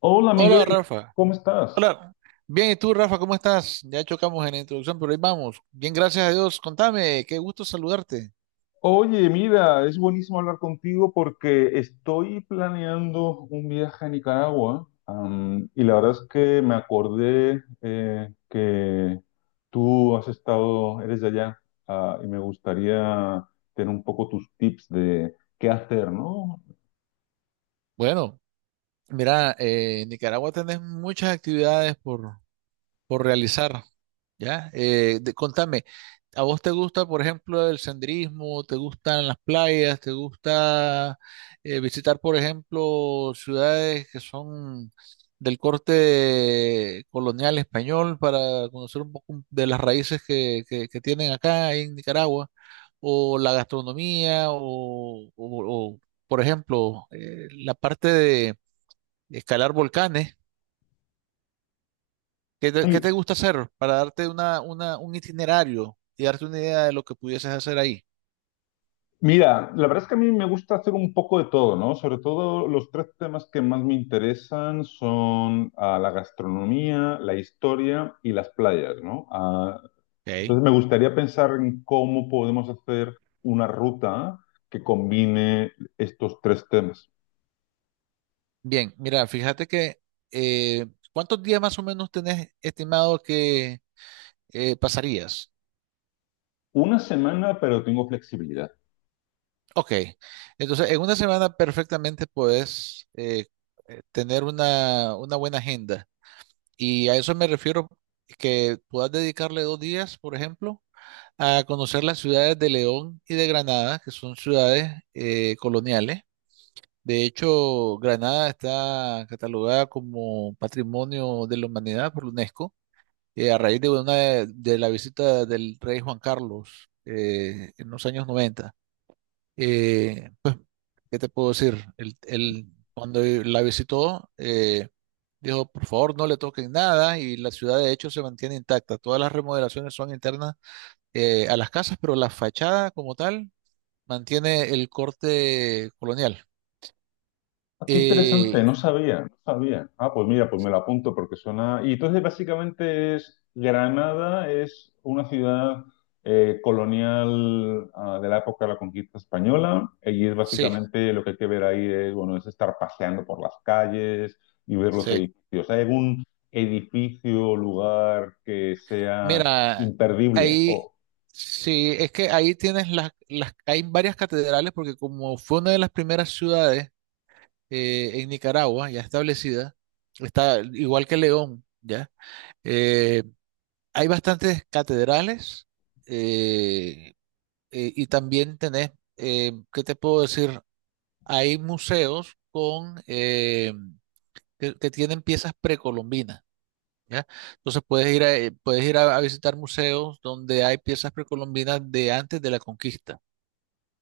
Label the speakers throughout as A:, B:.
A: Hola,
B: Hola
A: Miguel,
B: Rafa,
A: ¿cómo estás?
B: hola. Bien, ¿y tú Rafa, cómo estás? Ya chocamos en la introducción, pero ahí vamos. Bien, gracias a Dios. Contame, qué gusto saludarte.
A: Oye, mira, es buenísimo hablar contigo porque estoy planeando un viaje a Nicaragua, y la verdad es que me acordé que tú has estado, eres de allá, y me gustaría tener un poco tus tips de qué hacer, ¿no?
B: Bueno, mira, en Nicaragua tenés muchas actividades por realizar, ¿ya? Contame, ¿a vos te gusta, por ejemplo, el senderismo? ¿Te gustan las playas? ¿Te gusta visitar, por ejemplo, ciudades que son del corte colonial español para conocer un poco de las raíces que tienen acá en Nicaragua? ¿O la gastronomía? ¿O, por ejemplo, la parte de escalar volcanes? ¿Qué te gusta hacer para darte un itinerario y darte una idea de lo que pudieses hacer ahí?
A: Mira, la verdad es que a mí me gusta hacer un poco de todo, ¿no? Sobre todo los tres temas que más me interesan son la gastronomía, la historia y las playas, ¿no? Ah,
B: Ok.
A: entonces me gustaría pensar en cómo podemos hacer una ruta que combine estos tres temas.
B: Bien, mira, fíjate que eh, ¿cuántos días más o menos tenés estimado que pasarías?
A: Una semana, pero tengo flexibilidad.
B: Ok, entonces en una semana perfectamente puedes tener una buena agenda y a eso me refiero que puedas dedicarle 2 días, por ejemplo, a conocer las ciudades de León y de Granada, que son ciudades coloniales. De hecho, Granada está catalogada como Patrimonio de la Humanidad por la UNESCO, a raíz de la visita del rey Juan Carlos en los años 90. Eh, ¿Qué te puedo decir? Cuando la visitó, dijo, por favor, no le toquen nada y la ciudad de hecho se mantiene intacta. Todas las remodelaciones son internas a las casas, pero la fachada como tal mantiene el corte colonial.
A: Ah, qué interesante,
B: Eh,
A: no sabía, no sabía. Ah, pues mira, pues me lo apunto porque suena. Y entonces básicamente es Granada es una ciudad colonial, de la época de la conquista española, y es
B: sí.
A: básicamente lo que hay que ver ahí, es bueno, es estar paseando por las calles y ver los
B: Sí,
A: edificios. ¿Hay algún edificio o lugar que sea
B: mira,
A: imperdible?
B: ahí
A: Oh,
B: sí, es que ahí tienes hay varias catedrales porque como fue una de las primeras ciudades en Nicaragua ya establecida, está igual que León, ¿ya? Eh, Hay bastantes catedrales eh, y también tenés, ¿qué te puedo decir? Hay museos que tienen piezas precolombinas. ¿Ya? Entonces puedes ir a visitar museos donde hay piezas precolombinas de antes de la conquista,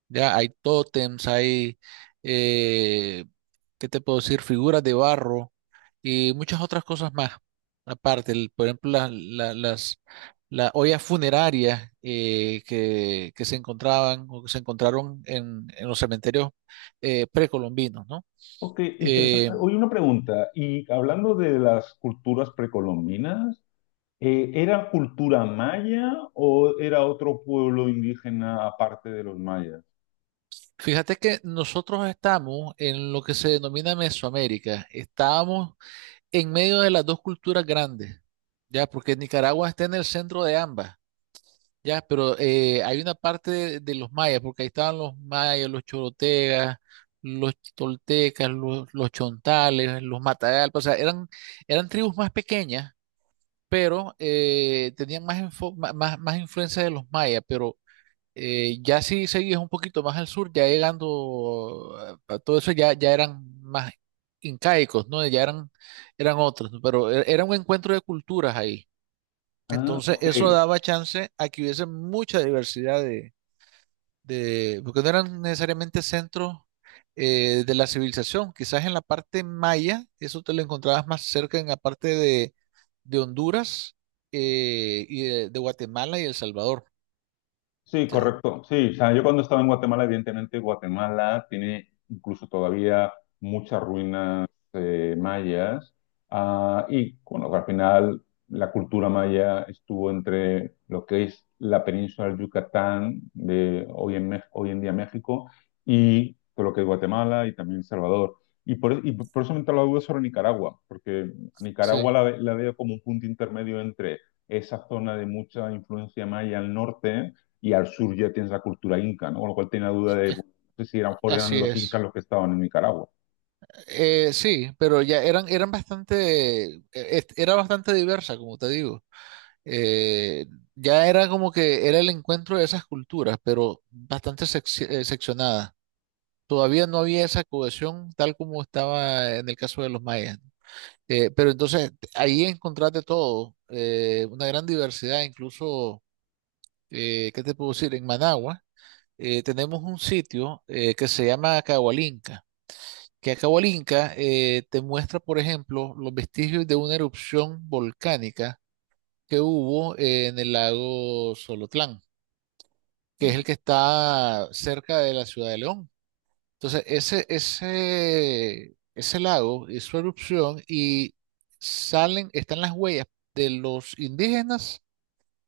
B: ¿ya? Hay tótems, eh, ¿qué te puedo decir? Figuras de barro y muchas otras cosas más. Aparte, por ejemplo, las ollas funerarias que se encontraban o que se encontraron en los cementerios precolombinos, ¿no?
A: ok, interesante.
B: Eh,
A: Oye, una pregunta. Y hablando de las culturas precolombinas. ¿Era cultura maya o era otro pueblo indígena aparte de los mayas?
B: Fíjate que nosotros estamos en lo que se denomina Mesoamérica. Estábamos en medio de las dos culturas grandes, ya, porque Nicaragua está en el centro de ambas, ya, pero hay una parte de los mayas, porque ahí estaban los mayas, los chorotegas, los toltecas, los chontales, los matagalpas, o sea, eran tribus más pequeñas, pero tenían más, info- ma- más, más influencia de los mayas, pero ya si seguís un poquito más al sur, ya llegando a todo eso, ya eran más incaicos, ¿no? Eran otros, ¿no? Pero era un encuentro de culturas ahí.
A: Ah,
B: Entonces,
A: ok.
B: eso daba chance a que hubiese mucha diversidad porque no eran necesariamente centros de la civilización. Quizás en la parte maya, eso te lo encontrabas más cerca en la parte de Honduras y de Guatemala y El Salvador. O
A: Sí,
B: sea,
A: correcto. Sí, o sea, yo cuando estaba en Guatemala, evidentemente Guatemala tiene incluso todavía muchas ruinas mayas. Ah, y bueno, al final la cultura maya estuvo entre lo que es la península del Yucatán de hoy en, hoy en día México, y todo lo que es Guatemala y también El Salvador. Y por eso me entró la duda sobre Nicaragua, porque Nicaragua
B: sí,
A: la, la veo como un punto intermedio entre esa zona de mucha influencia maya al norte, y al sur ya tienes la cultura inca, ¿no? Con lo cual tenía la duda de bueno, no sé si eran
B: así
A: los incas
B: es.
A: los que estaban en Nicaragua.
B: Sí, pero ya eran era bastante diversa, como te digo. Eh, ya era como que era el encuentro de esas culturas, pero seccionada. Todavía no había esa cohesión tal como estaba en el caso de los mayas. Pero entonces ahí encontraste todo, una gran diversidad, incluso, ¿qué te puedo decir? En Managua tenemos un sitio que se llama Cahualinca que acabó el Inca, te muestra, por ejemplo, los vestigios de una erupción volcánica que hubo en el lago Solotlán, que es el que está cerca de la ciudad de León. Entonces, ese lago hizo erupción y salen, están las huellas de los indígenas,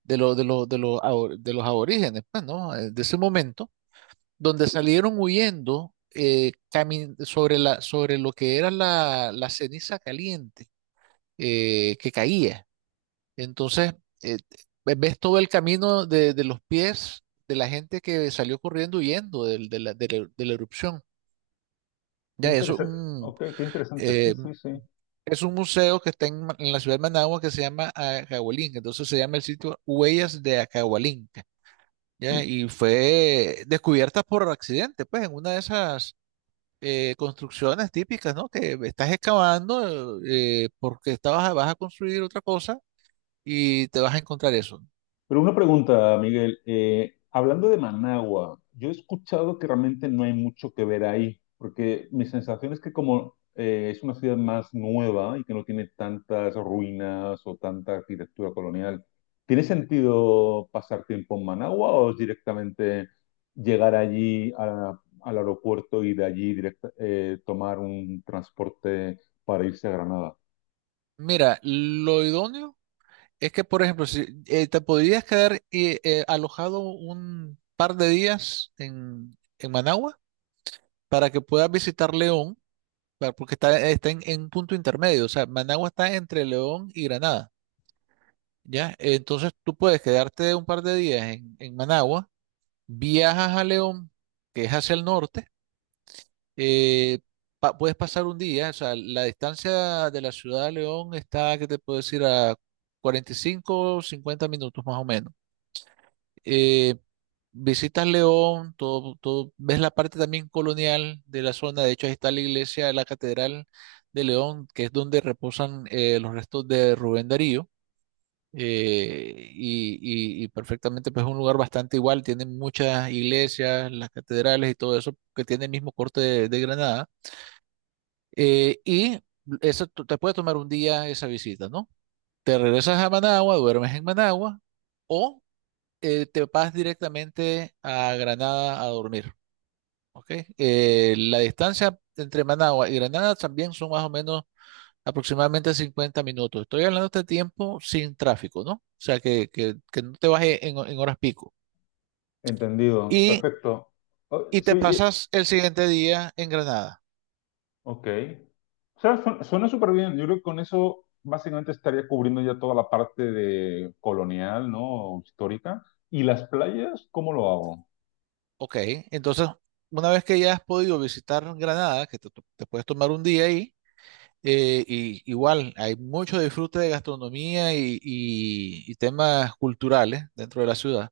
B: de los aborígenes, pues, ¿no? De ese momento donde salieron huyendo sobre sobre lo que era la ceniza caliente que caía. Entonces, eh, ves todo el camino de los pies de la gente que salió corriendo huyendo de la erupción.
A: Qué
B: Ya, eso
A: interesante, ok, qué interesante, sí,
B: eh,
A: sí, sí.
B: es un museo que está en la ciudad de Managua que se llama Acahualinca. Entonces se llama el sitio Huellas de Acahualinca. Ya, y fue descubierta por accidente, pues en una de esas construcciones típicas, ¿no? Que estás excavando porque estabas, vas a construir otra cosa y te vas a encontrar eso.
A: Pero una pregunta, Miguel. Hablando de Managua, yo he escuchado que realmente no hay mucho que ver ahí, porque mi sensación es que como es una ciudad más nueva y que no tiene tantas ruinas o tanta arquitectura colonial, ¿tiene sentido pasar tiempo en Managua o es directamente llegar allí al aeropuerto y de allí tomar un transporte para irse a Granada?
B: Mira, lo idóneo es que, por ejemplo, si te podrías quedar alojado un par de días en Managua para que puedas visitar León, porque está, está en punto intermedio, o sea, Managua está entre León y Granada, ¿ya? Entonces tú puedes quedarte un par de días en Managua, viajas a León, que es hacia el norte, eh, puedes pasar un día, o sea, la distancia de la ciudad de León está, que te puedo decir, a 45, 50 minutos más o menos. Eh, Visitas León, ves la parte también colonial de la zona, de hecho ahí está la iglesia, de la Catedral de León, que es donde reposan los restos de Rubén Darío. eh, y, y perfectamente pues es un lugar bastante igual, tienen muchas iglesias, las catedrales y todo eso que tiene el mismo corte de Granada. Y te puede tomar un día esa visita, ¿no? Te regresas a Managua, duermes en Managua o te vas directamente a Granada a dormir, ¿ok? La distancia entre Managua y Granada también son más o menos aproximadamente 50 minutos. Estoy hablando de este tiempo sin tráfico, ¿no? O sea, que no te bajes en horas pico.
A: Entendido,
B: Y,
A: perfecto. Oh,
B: y
A: sí,
B: te pasas el siguiente día en Granada.
A: ok. O sea, suena súper bien. Yo creo que con eso básicamente estaría cubriendo ya toda la parte de colonial, ¿no? Histórica. ¿Y las playas? ¿Cómo lo hago?
B: Ok, entonces, una vez que ya has podido visitar Granada, te puedes tomar un día ahí, y igual hay mucho disfrute de gastronomía y temas culturales dentro de la ciudad.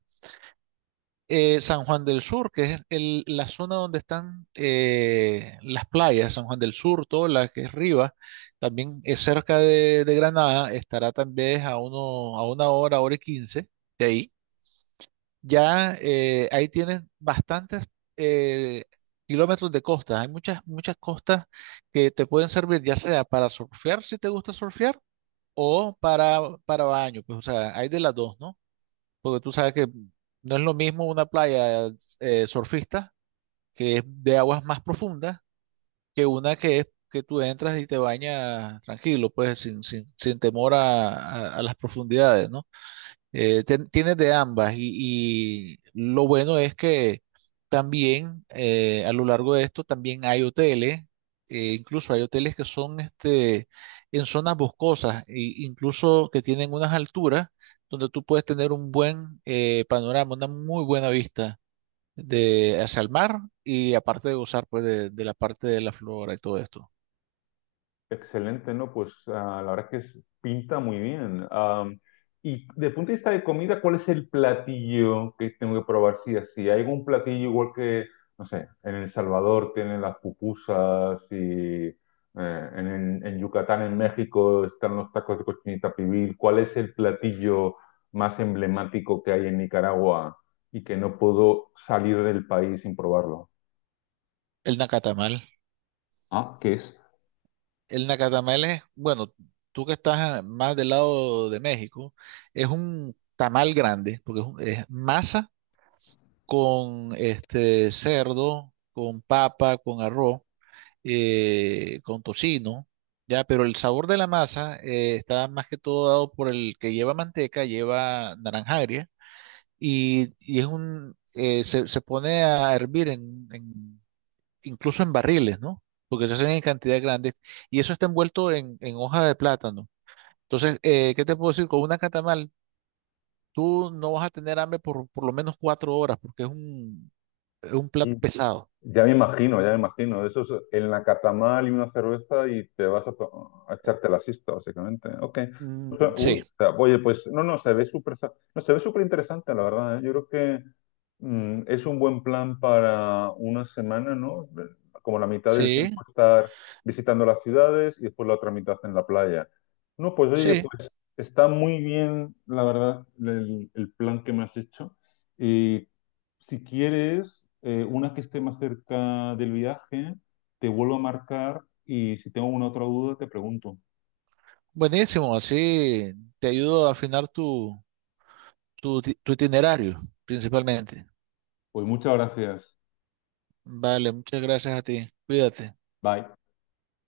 B: San Juan del Sur, que es la zona donde están las playas, San Juan del Sur, toda la que es Rivas, también es cerca de Granada, estará también a una hora, hora y quince de ahí. Ya ahí tienes bastantes eh, kilómetros de costa. Hay muchas costas que te pueden servir, ya sea para surfear, si te gusta surfear, o para, para baño. Pues, o sea, hay de las dos, ¿no? Porque tú sabes que no es lo mismo una playa surfista, que es de aguas más profundas, que una que es que tú entras y te bañas tranquilo, pues sin temor a las profundidades, ¿no? Tienes de ambas y lo bueno es que también a lo largo de esto también hay hoteles, incluso hay hoteles que son este, en zonas boscosas, e incluso que tienen unas alturas donde tú puedes tener un buen panorama, una muy buena vista hacia el mar y aparte de gozar pues, de la parte de la flora y todo esto.
A: Excelente, ¿no? Pues ah, la verdad que pinta muy bien. Y de punto de vista de comida, ¿cuál es el platillo que tengo que probar? Sí, así. ¿Hay algún platillo igual que, no sé, en El Salvador tienen las pupusas y en, en Yucatán, en México, están los tacos de cochinita pibil? ¿Cuál es el platillo más emblemático que hay en Nicaragua y que no puedo salir del país sin probarlo?
B: El Nacatamal.
A: Ah, ¿qué es?
B: El nacatamal es, bueno, tú que estás más del lado de México, es un tamal grande, porque es masa con este cerdo, con papa, con arroz, con tocino, ya, pero el sabor de la masa está más que todo dado por el que lleva manteca, lleva naranja agria, y es se pone a hervir en incluso en barriles, ¿no? Porque se hacen en cantidades grandes y eso está envuelto en hoja de plátano. Entonces, ¿qué te puedo decir? Con una catamal, tú no vas a tener hambre por lo menos 4 horas porque es un plato pesado.
A: Ya me imagino, ya me imagino. Eso es en la catamal y una cerveza y te vas a, a echarte la siesta, básicamente. Ok.
B: Mm,
A: O sea, uy,
B: sí,
A: o sea, oye, pues no, no, se ve súper, no, se ve súper interesante, la verdad, ¿eh? Yo creo que es un buen plan para una semana, ¿no? Como la mitad del
B: sí,
A: tiempo estar visitando las ciudades y después la otra mitad en la playa. No, pues oye,
B: sí.
A: pues está muy bien, la verdad, el plan que me has hecho. Y si quieres, una que esté más cerca del viaje, te vuelvo a marcar y si tengo una otra duda, te pregunto.
B: Buenísimo, así te ayudo a afinar tu itinerario, principalmente.
A: Pues muchas gracias.
B: Vale, muchas gracias a ti. Cuídate.
A: Bye.